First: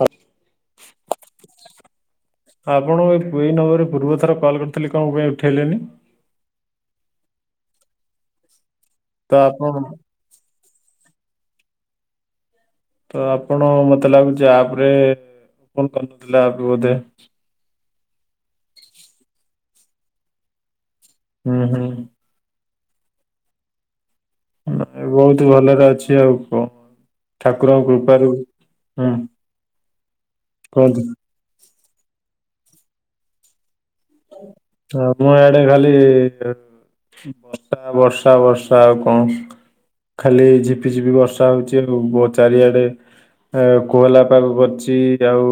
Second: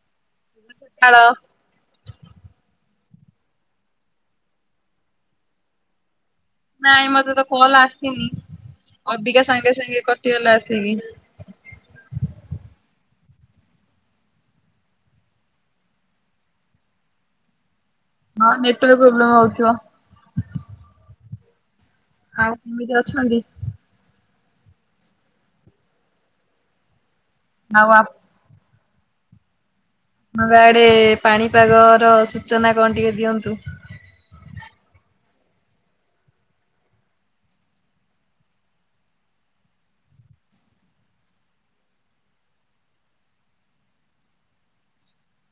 ହଉ [unintelligible] ହାଲୋ ଆପଣ ଏ, ଏଇ ନବରରେ ପୂର୍ବ ଥର କଲ୍ କରିଥିଲି କଣ ପାଇଁ ଉଠେଇଲେନି? ନାଇଁ ମତେ ତ କଲ ଆସିନି, ତ ଅବିକା ସାଙ୍ଗେ ଆପଣ ସାଙ୍ଗେ କଟିଗଲା ଆସି ସେଇ ତ ଆପଣ ମତେ ଲାଗୁଛି ଆପରେ, ଫୋନ କରିନଥିଲେ ଆପ ବୋଧେ ହଁ, ନେଟୱର୍କ ପ୍ରୋବ୍ଲେମ୍ ଆଉଥିବ । ହୁଁ ହୁଁ । ଆଉ, କେମିତି ଅଛନ୍ତି? ନ ବହୁତ ଭଲରେ ଅଛି ଆଉ କଣ, ଆଉ ଠାକୁରଙ୍କ ଆ କୃପାରୁ ହଁ। ହ [unintelligible] ଗାଡେ ପାଣିପାଗ ର ସୂଚନା କଣ ଟିକେ ଦିଅନ୍ତୁ? ଆମ ଆଡେ ଖାଲି ବର୍ଷା, ବର୍ଷା, ବର୍ଷା ଆଉ କଣ? ଖାଲି ଝିପି ଝିପି ବର୍ଷା ହଉଛି ଆଉ ଚାରିଆଡେ ଏ କୋହଲା ପାଗ କରିଛି, ଆଉ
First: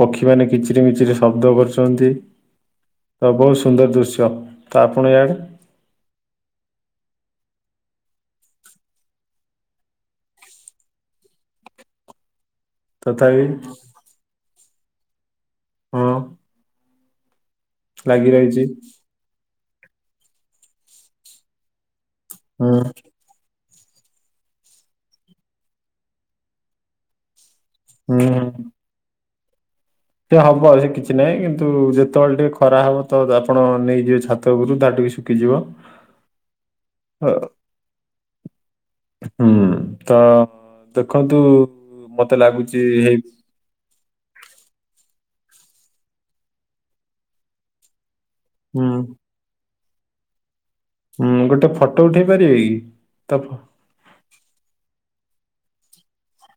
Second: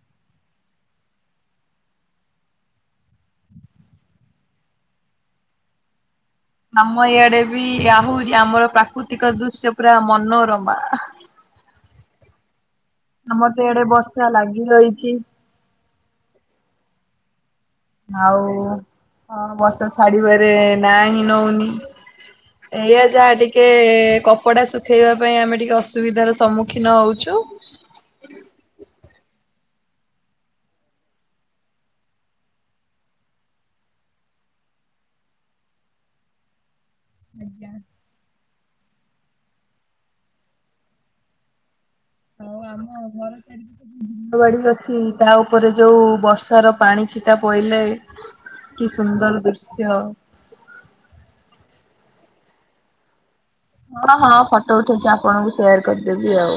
ପକ୍ଷୀମାନେ କିଚିରି ମିଚିରି ଶବ୍ଦ କରୁଛନ୍ତି। ତ ବହୁତ ସୁନ୍ଦର ଦୃଶ୍ୟ, ତ ଆପଣ ଇଆଡେ? ଆମ ଇଆଡେ ବି ଆହୁରି ଆମର ପ୍ରାକୃତିକ ଦୃଶ୍ୟ ପୁରା ମନୋରମା। [inaudible] ତଥାପି ଆମର ତ ଇଆଡେ ବର୍ଷା ଲାଗି ରହିଛି। ହଁ ଲାଗି ଆଉ ରହିଛି ହଁ ବର୍ଷା ଛାଡିବାରେ ନାଁ ହିଁ ନଉନି। ହୁଁ ଏଇଆ ଯାହା ଟି ଟିକେ କପଡା ଶୁଖେଇବା ପାଇଁ ଆମେ ଟିକେ ଅସୁବିଧାର ସମ୍ମୁଖୀନ ହଉଛୁ। ହୁଁ ହୁଁ। ସେ ହବ ଅ, ସେ କିଛି ନାହିଁ କିନ୍ତୁ ଯେତେବେଳେ ଟିକେ ଖରା ହବ ତ ଆପଣ ନେଇଯିବେ ଛାତ ଉପରୁ ତାତି ଶୁଖିଯିବ। ଅ ଆଜ୍ଞା। ହୁଁ ତ ଦେଖନ୍ତୁ ମତେ ହଁ ଲାଗୁଛି ଆମ ହେଇ ଘର ଚାରିପଟେ ବିଲବାଡି ଅଛି। ତା ଉପରେ ଯୋଉ ବର୍ଷାର ପାଣି ଛିଟା ପଇଲେ ହୁଁ କି ସୁନ୍ଦର ଦୁର୍ଶ ଇହ। ହୁଁ ଗୋଟେ ଫଟ ଉଠେଇ ପାରିବେ କି ତ ଫ ହଁ ହଁ ଫଟ ଉଠଉଚି ଆପଣଙ୍କୁ ସେୟାର କରିଦେବି ଆଉ।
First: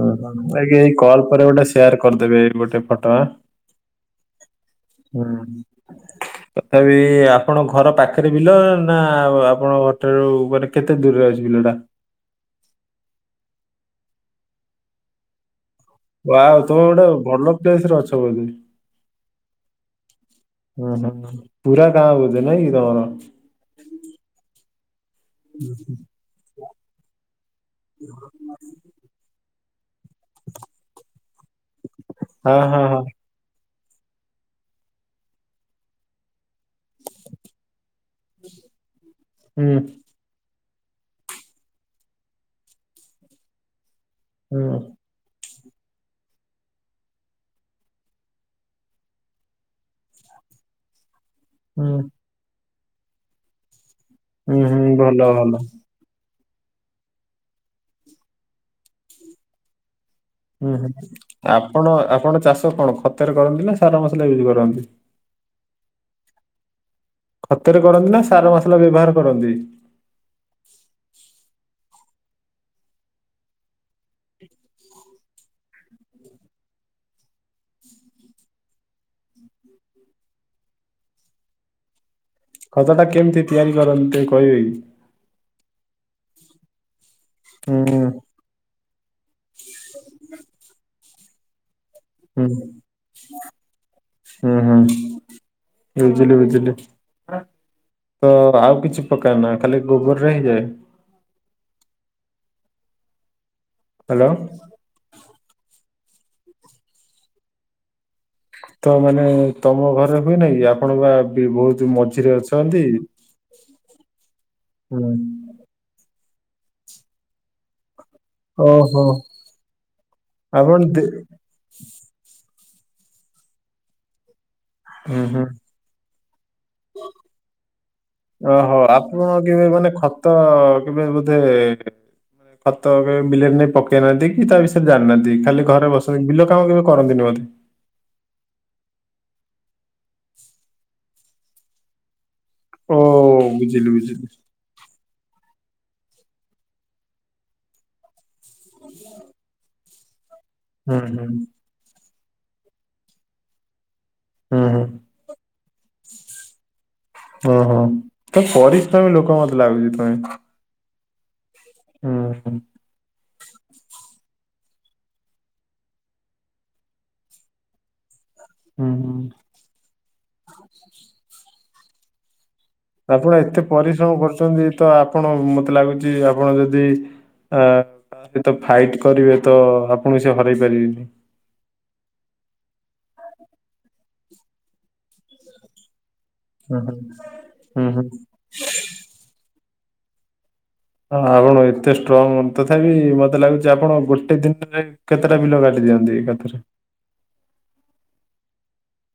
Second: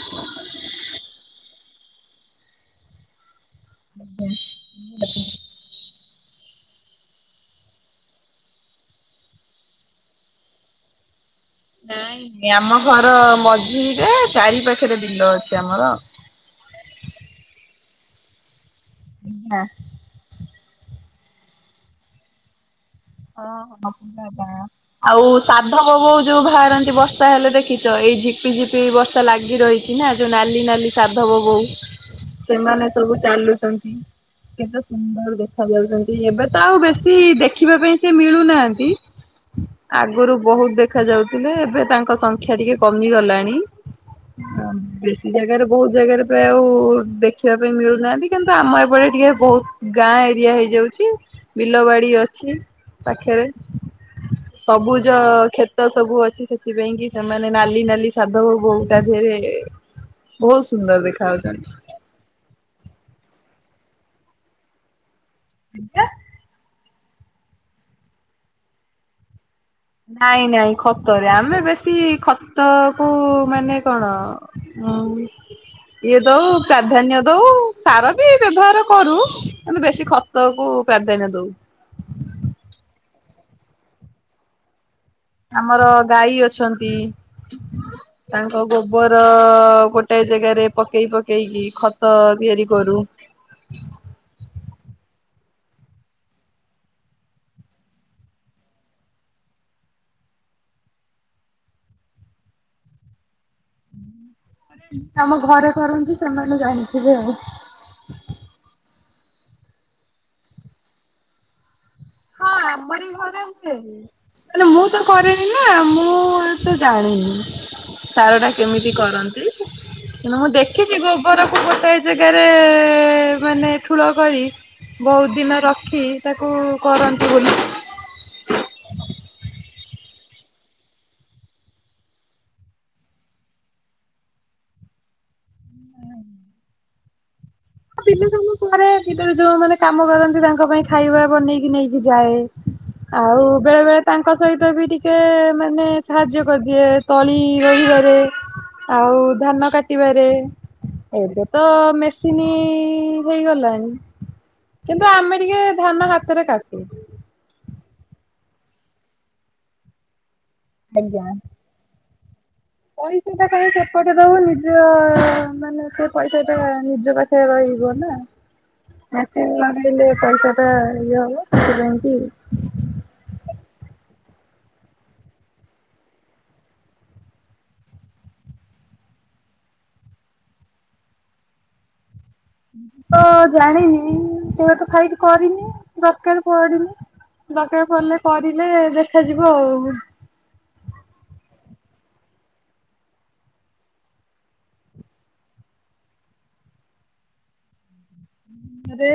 ଓହୋ ନାଁ କି ଏଇ କଲ୍ ପରେ ଗୋଟେ ସେୟାର୍ କରିଦେବେ ଏଇ ଗୋଟେ ଫଟ ଆଁ। ହୁଁ। ତଥାପି ଆପଣ ଘର ପାଖରେ ବିଲ ନାଁ ଆପଣଙ୍କ ଘର ଠାରୁ ମାନେ କେତେ ଦୂରରେ ଅ ନାଇଁ ନାଇ ଆମ ଘର ମଝିରେ ଚାରି ପାଖେରେ ବିଲ ଅଛି ଆମର। ୱାଓ ତୁମେ ଗୋଟେ ଭଲ ପ୍ଲେସ୍ ରେ ଅଛ ବୋଧେ। ନାଁ। ଉଁ ହୁଁ ହୁଁ ପୁରା ଗାଁ ବୋଧେ ନାଇଁ କି ତମର। ହଁ ହଁ ପୁରା ଗାଁ। ଆଉ ସାଧବ ବୋଉ ଯୋଉ ଭାରନ୍ତି ବର୍ଷା ହେଲେ ଦେଖିଚ ଏଇ ଝିପି ଝିପି ବର୍ଷା ଲାଗି ରହି ଇନ୍ହା ଯୋଉ ନାଲି ନାଲି ସାଧବ ବୋଉ ହଁ ହଁ ସେମାନେ ହଁ ସବୁ ଚାଲୁଚ କେତେ ସୁନ୍ଦର ଦେଖା ଯାଉଚନ୍ତି ଏବେ ତ ଆଉ ବେଶୀ ଦେଖିବା ପା ତି ମିଳୁନାହାନ୍ତି ହୁଁ ଆଗୁରୁ ବହୁ ଦେଖା ଯାଉଥୁଲେ ଏବେ ତାଙ୍କ ସଂଖ୍ୟା ଟିକେ କମି ଗଲାଣି ହୁଁ ଆ ବେଶୀ ଜାଗାରେ ବୋହୁ ଜାଗାରେ ପ୍ରାୟ ଆଉ ଦେଖିବା ପାଇଁ ମିଳୁନାହାନ୍ତି କିନ୍ତୁ ଆମ ଏପଟେ ଟିକେ ବୋହୁତ ଗାଁ ଏରିଆ ହେଇ ଯାଉଚି ବିଲ ହୁଁ ବାଡ଼ି ଅଛି ପାଖେରେ। ହୁଁ ହୁଁ ସବୁଜ ଭଲ ଭଲ। କ୍ଷେତ ସବୁ ଅଛି ସେ ଥିପାଇଁ କି ସେମାନେ ନାଲି ନାଲି ସାଧବ ବୋଉ ତା ଧିଅରେ ହୁଁ ହୁଁ ଆପଣ ଆପଣ ଚାଷ କଣ ଖତରେ କରନ୍ତି ନାଁ ସାରା ମସଲା ୟୁଜ୍ କରନ୍ତି? ହେଟା ଖତରେ କରନ୍ତି ନାଁ ସାର ମସଲା ବ୍ୟବହାର କରନ୍ତି? ନାଇଁ ନାଇଁ ଖତରେ ଆମେ ବେଶୀ ଖତକୁ ମାନେ କଣ ହଉ। ଇଏ ଦଉ ପ୍ରାଧାନ୍ୟ ଦଉ ସାର ବି ବ୍ୟବହାର କରୁ ଆନ୍ତୁ ବେଶୀ ଖତକୁ ପ୍ରାଧାନ୍ୟ ଦଉ। ଖତଟା କେମତି ତିଆରି କରନ୍ତି ଟିକେ କହିବେ କି? ଆମର ଗାଈ ଅଛନ୍ତି। ହୁଁ ତାଙ୍କ ଗୋବର ଗୋଟେ ଜେଗାରେ ପକେଇ ପକେଇକି ଖ ତ ହୁଁ ତିଆରି କରୁ। ହୁଁ ହୁଁ ବୁଝିଲି ବଝିଲି। ତ ଆଉ କିଛି ପକାଅ ନା ଖାଲି ଗୋବରରେ ହେଇଯାଏ? ହାଲୋ। ଆରେ ଆମ ଘରେ କରନ୍ତି ସେମାନେ ଜାଣିଥିବେ ଆଉ। ତ ମାନେ ତମ ଘରେ ହୁଏ ନାଇଁ କି ଆପଣ ପା ବି ବୋହୁ ହଁ ଆମରି ଘରେ ହୁଏ ହେଲେ ମୁଁ ତ ହୁଁ କରେନି ନାଁ ମୁଁ ତ ଜାଣିନି ସାରଟା କେମିତି ଓହୋ କରନ୍ତି। କିନ୍ତୁ ମୁଁ ଆପଣ ଦେଖିଚି ଦେ ଗୋବରକୁ ଗୋଟେ ଜେଗାରେ ଏ ମାନେ ଠୁଳ କରି ହୁଁ ବହୁତ ହୁଁ ଦିନ ରଖି ତାକୁ କରନ୍ତି ବୋଲି। ଓହୋ ଆପଣ କେବେ ମାନେ ଖତ କେବେ ବୋଧେ ମାନେ ଖତ କେବେ ବିଲେରେ ନେଇ ପକେଇନାହାନ୍ତି କି ତା ବିଷୟରେ ଜାଣିନାହାନ୍ତି ଖାଲି ଘରେ ବସନ୍ତି ବିଲ କାମ କେବେ କରନ୍ତିନି ବୋଧେ? ହଁ ବିଲ କାମ କରେ ବିଲରେ ଯୋଉମାନେ କାମ କରନ୍ତି ତାଙ୍କ ପାଇଁ ଖାଇବା ବନେଇକି ନେଇକି ଯାଏ । ଓ ଆଉ ବେଳେ ବୁଝିଲି ବେଳେ ବୁଝିଲି ତାଙ୍କ ସହିତ ବି ଟିକେ ମାନେ ସାହାଯ୍ୟ କରିଦିଏ ତଳି ରୋହିବାରେ ଆଉ ଧାନ କା ଟିବାରେ ହୁଁ ହୁଁ ଏବେ ତ ମେସିନି ହେଇଗଲାଣି। ହୁଁ ହୁଁ କିନ୍ତୁ ଆମେ ଟିକେ ଧାନ ହାତରେ କାଟୁ। ଓହୋ। ତ ପରିଶ୍ରମୀ ଲୋକ ମତେ ଲାଗୁଚି ତମେ। ଆଜ୍ଞା । ହୁଁ ହଁ । ଇ ସେଟା କ ସେପଟେ ରହୁ ନିଜ ମାନେ ସେ ପଇସାଟା ନିଜ ପାଖରେ ରହିବ ନା ହୁଁ ହୁଁ। । ଚାକିରି ନ କଲେ ପଇସାଟା ଇଏ ହବତି [unintelligible] ଆପଣ ଏତେ ପରିଶ୍ରମ କରୁଚନ୍ତି ତ ଆପଣ ମତେ ଲାଗୁଚି ଆପଣ ଯଦି ଆ ତ ଫାଇଟ କରିବେ ତ ଆପଣ ସେ ହରାଇ ପାରିବେନି । ମୁ ତ ଜାଣିନି କେବେ ତ ଫାଇଟ୍ କରିନି । ଦରକାର ହୁଁ ପଡିଲେ ହୁଁ ହୁଁ ଦରକାର ହୁଁ। ପଡିଲେ କରିଲେ ଦେଖାଯିବ ଆଉ । ହଁ ଆପଣ ଏତେ ଷ୍ଟ୍ରଙ୍ଗ ତଥାପି ମତେ ଲାଗୁଚି ଆପଣ ଗୋଟେ ଦିନରେ କେତେଟା ବିଲ କାଟିଲେ? ଦିଅନ୍ତି ଏକା ଥରକେ ଆରେ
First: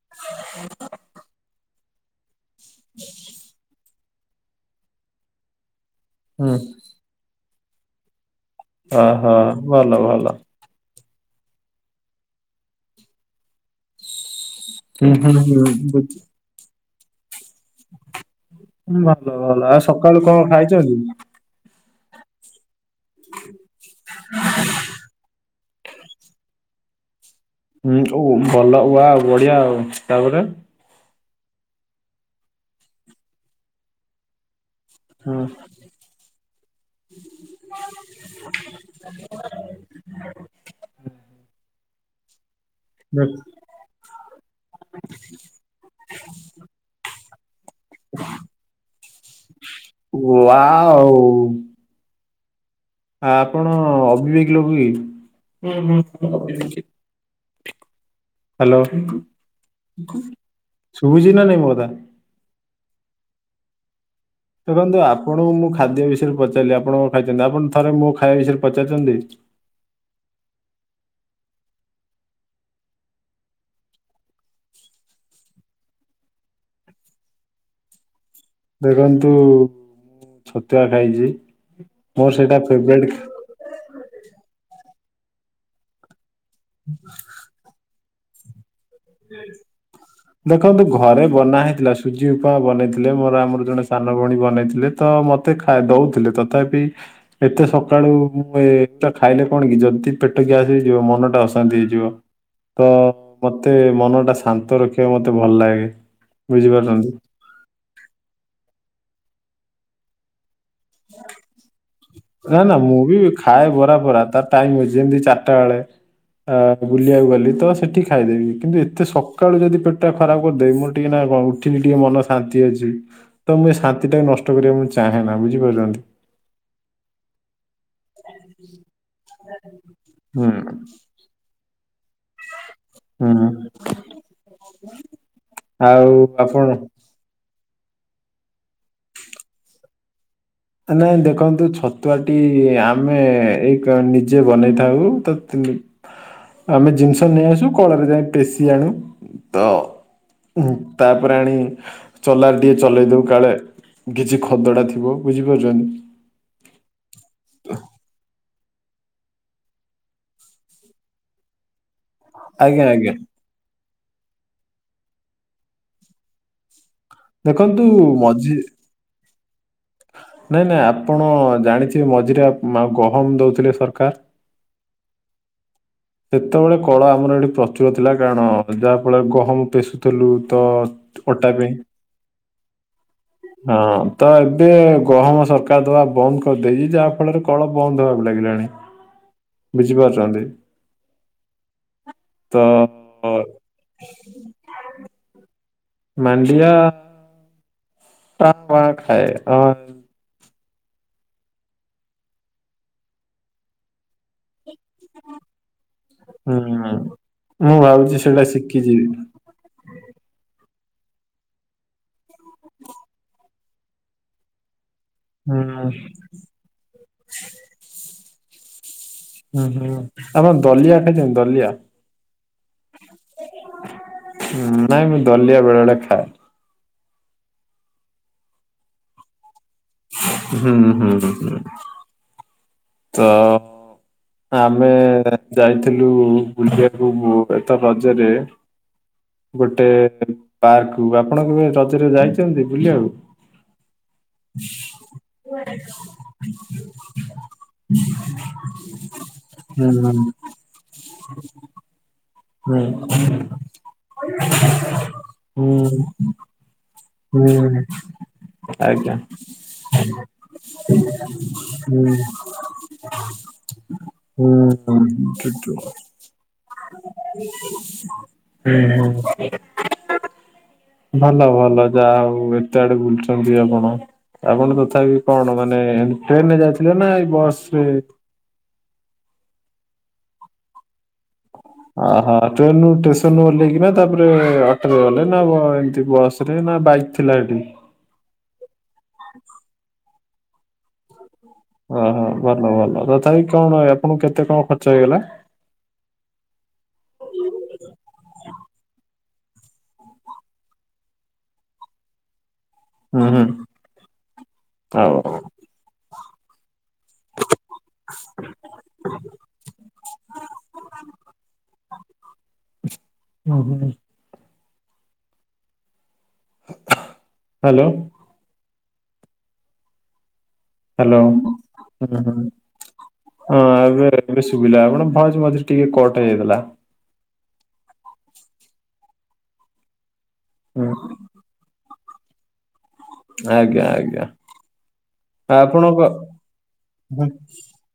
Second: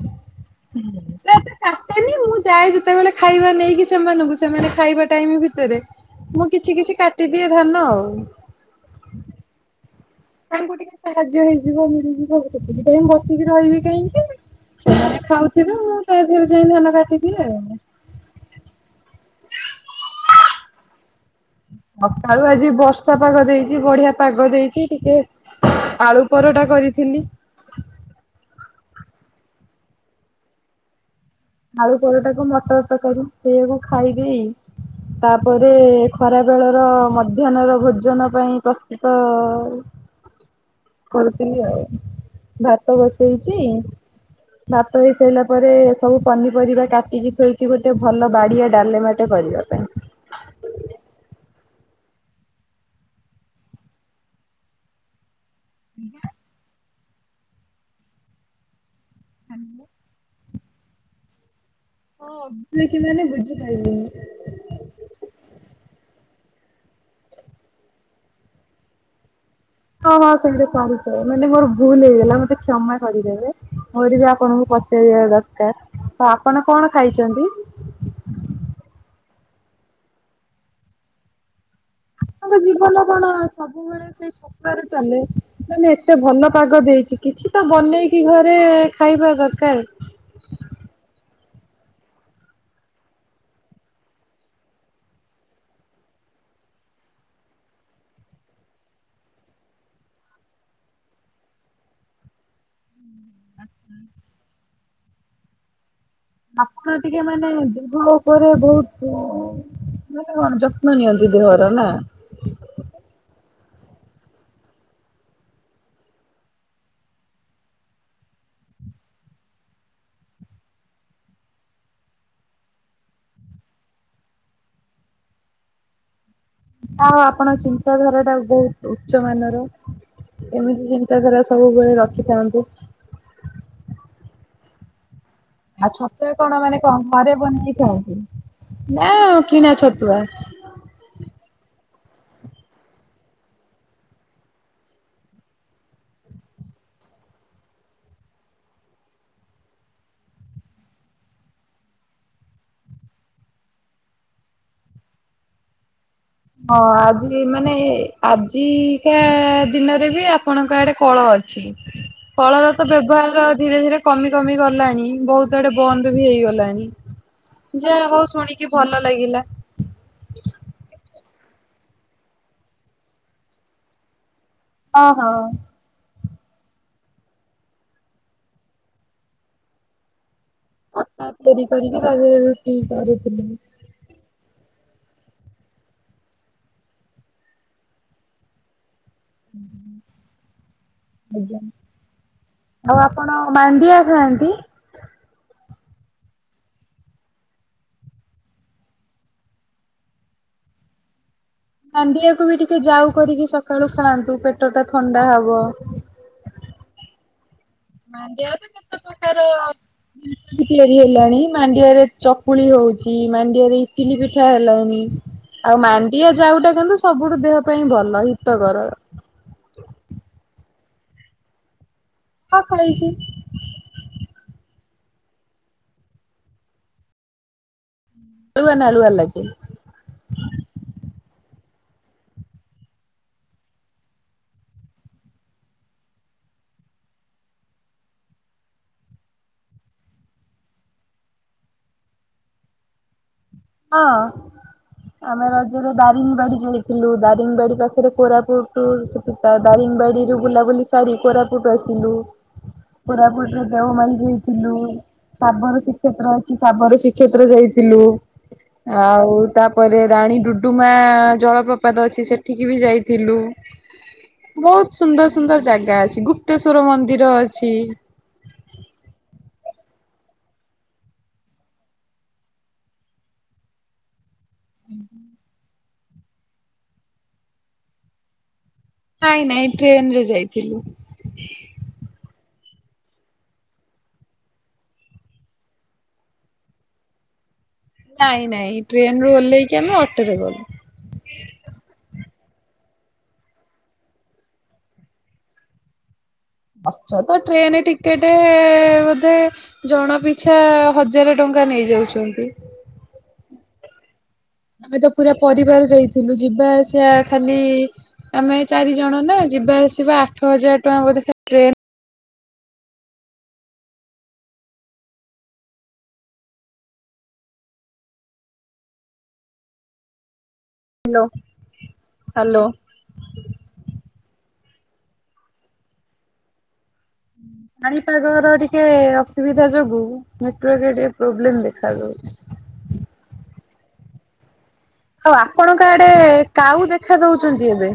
ମୁଁ ତ ଏତେ କାଟେନି ମୁଁ ଚାଏ ଯେତେବେଳେ ଖାଇବା ନେଇକି ସେମାନଙ୍କୁ ସେମାନେ ଖାଇବା ଟାଇମ ଭିତରେ ମୁଁ ହୁଁ କିଛି କିଛି କାଟି ଏ ଧାନ ଆଉ । ହ ହଁ ଭଲ ଭଲ । ତାଙ୍କୁ ଟିକେ ସାହାଯ୍ୟ ହେଇଯିବ ମିଳିଯିବ ସେଥିପାଇଁ କହିକି ବସିକି ରହିବି କାହିଁକି? ସେ ହୁଁ ହୁଁ ହୁଁ ଖାଉଥିବେ ମୁଁ ବୁଝି ତାରେ ଯାଇ ଧାନ କାଟି ଭଲ ଭଲ ଆଉ ସକାଳୁ କଣ ଖାଇଚନ୍ତି? ସକାଳୁ ଆଜି ବର୍ଷା ପାଗ ଦେଇଚି ବଢିଆ ପାଗ ଦେଇଚି ଟିକେ ଆଳୁ ପରଟା କରିଥିଲି । ହୁଁ ଓ ଭଲ ଆ ୱାଊ ବଢିଆ ଆଉ ତାପରେ ଆଳୁ ପରଟାକୁ ମଟର ତରକାରୀ ସେଇଆକୁ ଖାଇ ଦେଇି [inaudible] ତାପରେ ଖରା ବେଳର ମଧ୍ୟାହ୍ନ ର ଭୋଜନ ପାଇଁ ପ୍ରସ୍ତୁତ [inaudible] କରିଥିଲି ଆଉ । ଭାତ ବସେଇଚି ଭାତ ବସେଇଲା ପରେ ସବୁ ପନିପରିବା କାଟିକି ଥୋଇଚ କିଛି ଗୋଟେ ଭଲ ବାଡିଆ ଡାଲେମାଟେ କରିବା ପାଇଁ । ୱାଓ ଆପଣ ଅବିବେକି ଲୋକ କି? ହାଲୋ ଶୁଭୁଚି ନା ନାଇଁ ମୋକଥା? ହଁ, ଅବିବେକୀ ମାନେ ବୁଝିପାରିଲିନି। ଦେଖନ୍ତୁ ଆପଣଙ୍କୁ ମୁଁ ଖାଦ୍ୟ ବିଷୟରେ ପଚାରିଲି ଆପଣ କଣ ଖାଇଚନ୍ତି? ଆପଣ ଥରେ ମୋ ଖାଇବା ବିଷୟରେ ପଚାରିଚନ୍ତି? ହଁ, ହଁ ସେଇଟ କରିଥାଏ ମାନେ ମୋର ଭୁଲ ହେଇଗଲା ମତେ କ୍ଷମା କରିଦେବେ ମୋର ବି ଆପଣଙ୍କୁ ପଚାରିବା ଦରକାର ତ ଆପଣ କଣ ଖାଇଚନ୍ତି? ଦେଖନ୍ତୁ ମୁଁ ଛତୁଆ ଖାଇଚି। ଆପଣଙ୍କ ଜୀବନ କଣ ସବୁବେଳେ ସେଇ ଛତୁଆରେ ଚାଲେ ମାନେ ଏତେ ଭଲ ପାଗ ଦେଇଚି କିଛି ତ ବନେଇକି ଘରେ ଖାଇବା ଦରକାର। ଦେଖନ୍ତୁ ଘରେ ବନା ହେ ସୁଜି ଉପମା ବନେଇଥିଲେ, ମୋର ଆମର ଜଣେ ସାନ ଭଉଣୀ ବନେଇଥିଲେ, ତ ମୋତେ ଖାଇ ଦଉଥିଲେ ତଥାପି ଏତେ ସକାଳୁ ମୁଁ ଏ ଖାଇଲେ କଣ କି ଯଦି ପେଟ ଗ୍ୟାସ୍ ହେଇଯିବ ମନ ଟା ଅଶାନ୍ତି ହେଇଯିବ ତ ମତେ ମନ ଟା ଶାନ୍ତ ରଖିବାକୁ ମତେ ଭଲ ଲାଗେ। ଆପଣ ବୁଝିପାରୁଛନ୍ତି ଟିକେ ମାନେ ଦେହ ଉପରେ ବହୁତ ମାନେ କଣ ଯତ୍ ନା, ନା ମୁଁ ବି ଖାଏ ବ ରା ଫରା ତା ଟାଇମ ଅଛି ଯେମିତି ଚାରିଟା ବେଳେ। ଆ ବୁଲିବାକୁ ଗଲି ତ ସେଠି ଖାଇଦେବି କିନ୍ତୁ ଏତେ ସକାଳୁ ଯଦି ପେଟ ଟା ଖରାପ କରିଦେବି ମୋର ଟିକେ ନା କଣ ଉଠିଲି ଟିକେ ମନ ଶାନ୍ତି ଅଛି ତ ମୁଁ ଏ ଶାନ୍ତି ଟାକୁ ନଷ୍ଟ କରିବାକୁ ମୁଁ ଚାହେଁନା ବି ବୁଝିପାରୁଚନ୍ତି? ଆଉ ଆପଣ ଚି ଚିତାଧାରା ଟା ବହୁତ ଉଚ୍ଚ ମାନର ହୁଁ ଏମିତି ଚିନ୍ତାଧାରା ସବୁବେଳେ ରଖ ହୁଁ। ଆଉ ଛତୁଆ କଣ ମାନେ କଣ ଘରେ ବନେଇ [unintelligible] ନା କିଣା ଛତୁଆ ଏ ନାଇଁ ଦେଖନ୍ତୁ ଛତୁଆଟି ଆମେ ଏଇ କ ନିଜେ ବନେଇଥାଉ ତ ନିପ ଆମେ ଜିନିଷ ନେଇ ଆସୁ କଳରେ ଯାଇ ପେଶି ଆଣୁ ତ ତାପରେ ଆଣି ଚଲାରେ ଟିକେ ଚଲେଇ ଦଉ କାଳେ କିଛି ଖଦଡ଼ା ଥିବ। ବୁଝିପାରୁଚନ୍ତି ହଁ ଆଜି ମାନେ ଆ ହି କା ଦିନରେ ବି ଆପଣଙ୍କ ଆଡେ କଳ ଅଛି। କଳର ଆଜ୍ଞା ତ ଆଜ୍ଞା ବ୍ୟବହାର ଧୀରେ ଧୀରେ କମି କମି ଗଲାଣି ବହୁତ ଆଡେ ବନ୍ଦ ବି ହେଇଗଲାଣି। ଦେଖନ୍ତୁ ଯାହା ହଉ ମଝି ଶୁଣିକି ଭଲ ଲାଗିଲା। ନାଇଁ ନାଇଁ ଆପଣ ଜାଣିଥିବେ ମଝିରେ ମା ଗହମ ଦଉଥିଲେ ସରକାର ଅହ। ସେତେବେଳେ କଳ ଆମର ଏଠି ପ୍ରଚୁର ଥିଲା କାରଣ ଯାହାଫଳରେ ଗହମ ପେଷୁଥିଲୁ। ତ ଅଟା ତିଆରି ପାଇଁ କରିକି ତା ଦେହରେ ରୁଟି କରୁଥିଲି ହଁ ତ ଏବ ଏବେ ଗହମ ସରକାର ଦବା ବନ୍ଦ କରିଦେଇଚି ଯାହା ଫଳରେ କଳ ବନ୍ଦ ହବାକୁ ଲାଗିଲାଣି। ବୁଝି ପାରୁଚନ୍ତି। ଆଜ୍ଞା ଆଉ ଆପଣ ମାଣ୍ଡିଆ ଖାଆନ୍ତି ମାଣ୍ଡିଆ ଟା ଆ ଖାଏ ଆ ମାଣ୍ଡିଆକୁ ବି ଟିକେ ଯାଉ କରିକି ସକାଳୁ ଖାଆ ତୁ ପେଟ ଟା ଥଣ୍ଡା ହବ। ହୁଁ ମୁଁ ଭାବୁଛି ସେଇଟା ମାଣ୍ଡିଆ ତ କେତେ ଶିଖିଯିବି ପ୍ରକାର ତି ତିଆରି ହେଲାଣି ମାଣ୍ଡିଆରେ ଚକୁଳି ହଉଚି, ମାଣ୍ଡିଆ ରେ ଇଟିଲି ପିଠା ହେଲାଣି। ହୁଁ ଆଉ ମାଣ୍ଡିଆ ଯାଉଟା କିନ୍ତୁ ସବୁଠୁ ଦେହ ପାଇଁ ଭଲ ହିତକର। ହୁଁ ହୁଁ ଆପଣ ଦଲିଆ ଖାଇଚନ୍ତି ଦଲିଆ ହଁ ଖାଇଛି। ହୁଁ, ନାଇଁ ମୁଁ ଦଲିଆ ବେଳେ ବେଳେ ଖାଏ। ନାଳୁଆ ନାଳୁଆ ଲାଗେ। ହୁଁ ହୁଁ ହୁଁ। ତ ଆମେ ଯାଇଥିଲୁ ବୁଲିବାକୁ ଏଥ ରଜରେ ଗୋଟେ ପାର୍କକୁ ଆପଣ କେବେ ରଜରେ ଯାଇଚନ୍ତି ବୁଲିବାକୁ? ହଁ। ଆମେ ରଜରେ ଦାରିଙ୍ଗବାଡି ଯାଇଥିଲୁ ଦାରିଙ୍ଗବାଡି ପାଖରେ କୋରାପୁୁଟ ସେଠୀ ତା ଦାରିଆ ଦାରିଙ୍ଗବାଡ଼ିରି ରୁ ବୁଲା ବୁଲି ସାରୀ କୋରାପୁଟ ଆସିଲୁ। କୋରାପୁଟରେ ଦେଓମାଳୀ ଯାଇଥିଲୁ ଶାବରତୀ କ୍ଷେତ୍ର ଅଛି ସାବ କ୍ଷେତ୍ର ଯାଇଥିଲୁ। ଆଜ୍ଞା। ଆଉ ତାପରେ ରାଣୀ ଡୁଡୁମା ଜଳପ୍ରପାତ ଅଛି ସେଠିକି ବି ଯାଇଥିଲୁ। ଡୁ ବହୁତ ସୁନ୍ଦର ସୁନ୍ଦର ଜାଗା ଅଛି ଗୁପ୍ତେଶ୍ଵର ମନ୍ଦିର ଅଛି। ଉଁ ହୁଁ। ଭଲ ଭଲ ଯାହା ହଉ ଏତେ ଆଡେ ବୁଲୁଚନ୍ତି ଆପଣ। ଆପଣ ତଥାପି କଣ ମାନେ ଟ୍ରେନ ରେ ଯାଇଥିଲେ ନା ଏଇ ବସ ରେ ନାଇଁ ନାଇଁ ଟ୍ରେନ ରେ ଯାଇଥିଲୁ। ଟ୍ରେନ ରୁ ଷ୍ଟେସନୁ ଓହ୍ଲେଇକିନା ତାପରେ ଅଟୋରେ ଗଲେ ନା ଏମିତି ବସରେ ନା ବାଇକ ଥିଲା ହେଟି ନାଇଁ ନାଇଁ ଟ୍ରେନ ରୁ ଓହ୍ଲେଇକି ଆମେ ଅଟୋରେ ଗଲୁ। ଓହୋ ଭଲ ଭଲ ତଥାପି କଣ ଆପଣଙ୍କୁ କେତେ କଣ ଖର୍ଚ୍ଚ ହେଇଗଲା? ଖର୍ଚ୍ଚ ତ ଟ୍ରେନ ଟିକେଟେ ଏ ଜଣ ପିଛା ହଜାର ଟଙ୍କା ନେଇଯାଉଚନ୍ତି। ହୁଁ ହୁଁ। ଆମେ ତ ଆଉ ପୁରା ପରିବାର ଯାଇଥିଲୁ ଯିବା ଆସିବା ଖାଲି ଆମେ ଚାରି ଜଣ ନା ଯିବା ଆସିବା ଆଠ ହଜାର ଟଙ୍କା ବୋଧେ ସେ ଟ୍ରେନ। ଓ ହୋ। ହାଲୋ। ହାଲୋ ହ୍ୟାଲୋ ହୁଁ ହଁ ହ୍ୟାଲୋ। ଆଜ୍ଞା ଇଂଗିଲିସ ଶୁଭିଲା ଆପଣଙ୍କ ଭଏସ ମଝିରେ ଟିକେ କଟ ହେଇଯାଇଥିଲା। ପାଣିପାଗ ର ଟିକେ ଅସୁବିଧା ଯୋଗୁ ହୁଁ ନେଟୱାର୍କର ଟିକେ ପ୍ରୋବ୍ଲେମ୍ ଦେଖାଯାଉ ଆଜ୍ଞା ଆଜ୍ଞା। ହଁ ଆପଣଙ୍କ ଆଡେ କାଉ ଦେଖା ହୁଁ ଦଉଛନ୍ତି ଏବେ?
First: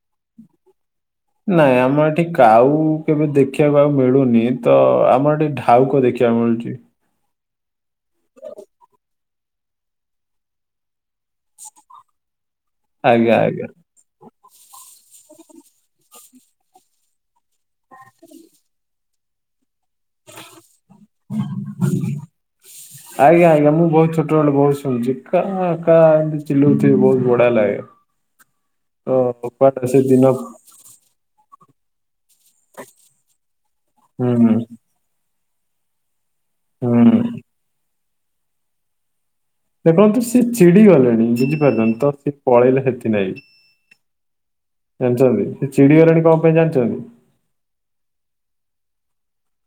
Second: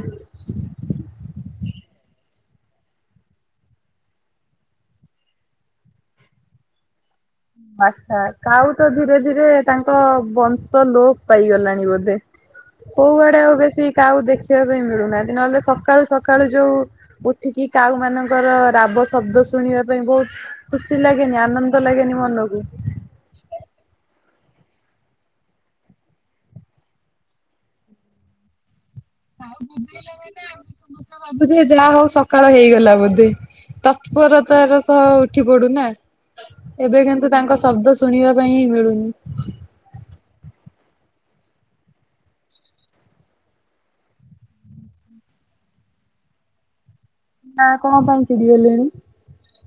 ନାଇଁ ଆମର ଏଠି କାଉ କେବେ ଦେଖିବାକୁ ଆଉ ମିଳୁନି। ତ ଆମର ଏଠି ଢାଉକ ଦେଖିବାକୁ ମିଳୁ ହଉଚି। ଆଛା କାଉ ତ ଧୀରେ ଧୀରେ ତାଙ୍କ ବଂଶ ଲୋପ ପାଇଗଲାଣି ବୋଧେ? ଆଜ୍ଞା କୋଉଆଡେ ଆଉ ଆଜ୍ଞା ବେଶୀ କାଉ ଦେଖା ଦେଖିବା ପାଇଁ ମିଳୁନାହାନ୍ତି। ନହେଲେ ସକାଳୁ ସକାଳୁ ଯୋଉ ଉଠିକି କାଉ ମାନଙ୍କର ରାବ ଶବ୍ଦ ଶୁଣିବା ବହୁତ ଖୁସି ଲାଗେନି ଆନନ୍ଦ ଲାଗେନି ମନକୁ। ଆଜ୍ଞା ଆଜ୍ଞା ମୁଁ ବହୁତ ଛୋଟ ବେଳ ବହୁତ ଶୁଣୁଛି କା କା ଏମତି ଚିଲଉଥିବେ। ବହୁତ ବଢିଆ ଲାଗେ। ତ କାଉ କୁଆଡେ ସେ ବୋବଇଲା ଦିନ ମାନେ ଆମ ସମସ୍ତେ ଭାବୁ ଯାହା ହଉ ସକାଳ ହେଇଗଲା ବୋଧେ? ହୁଁ ତତ୍ପରତାର ସହ ଉଠି ପଡୁନା। ଏବେ ହୁଁ। କିନ୍ତୁ ତାଙ୍କ ଶବ୍ଦ ଶୁଣିବା ପାଇଁ ହିଁ ମିଳୁନି। ଦେଖନ୍ତୁ ସିଏ ଚିଡି ଗଲେଣି। ବୁଝିପାରୁଚନ୍ତି ସିଏ ପଳେଇଲେ ହେଥି ନାକି। ଜାଣିଛନ୍ତି ସେ ଚିଡିଗଲାଣି କଣ ପାଇଁ ଜାଣିଚନ୍ତି। ନା କଣ ପାଇଁ ଚିଡିଗଲେଣି।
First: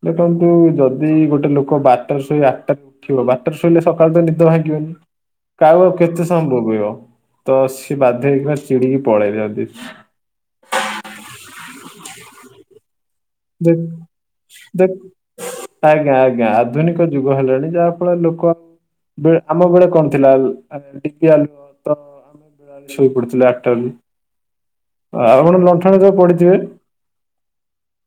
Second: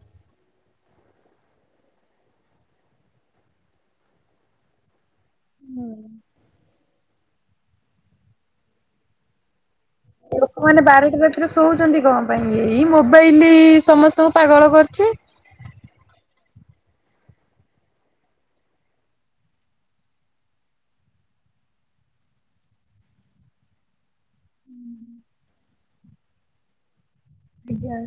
ଦେଖନ୍ତୁ ଯଦି ଗୋଟେ ଲୋକ ବାରଟାରେ ଶୋଇ ଆଠଟାରେ ଉଠିବ। ବାରଟାରେ ଶୋଇଲେ ସକାଳୁ ତ ନିଦ ଭାଙ୍ଗିବନି। କାଉ ଆଉ କେତେ ସମୟ ବୋବେଇବ। ତ ସିଏ ବାଧ୍ୟ ହେଇକିନା ଚିଡିକି ପଳେଇଚନ୍ତି। ଲୋକମାନେ ବାରଟି ରାତିରେ ଶୋଉଚନ୍ତି କଣ ପାଇଁ। ଏଇ ମୋ ମୋବାଇଲ ଦେଖ ସମସ୍ତଙ୍କୁ ପାଗଳ ଦେଖ କରିଚି। ଆଜ୍ଞା ଆଜ୍ଞା ଆଧୁନିକ ଯୁଗ ହେଲାଣି ଯାହା ଫଳରେ ଲୋକ ଆମ ବେଳେ କଣ ଥିଲା ଡିବି ଆଲୁଅ ତ ଆମେ ଶୋଇ ପଡିଥିଲେ ଆଠଟାରୁ ଆଉ ଆପଣ ଲଣ୍ଠଣରେ ପଢିଥିବେ। ଆଜ୍ଞା।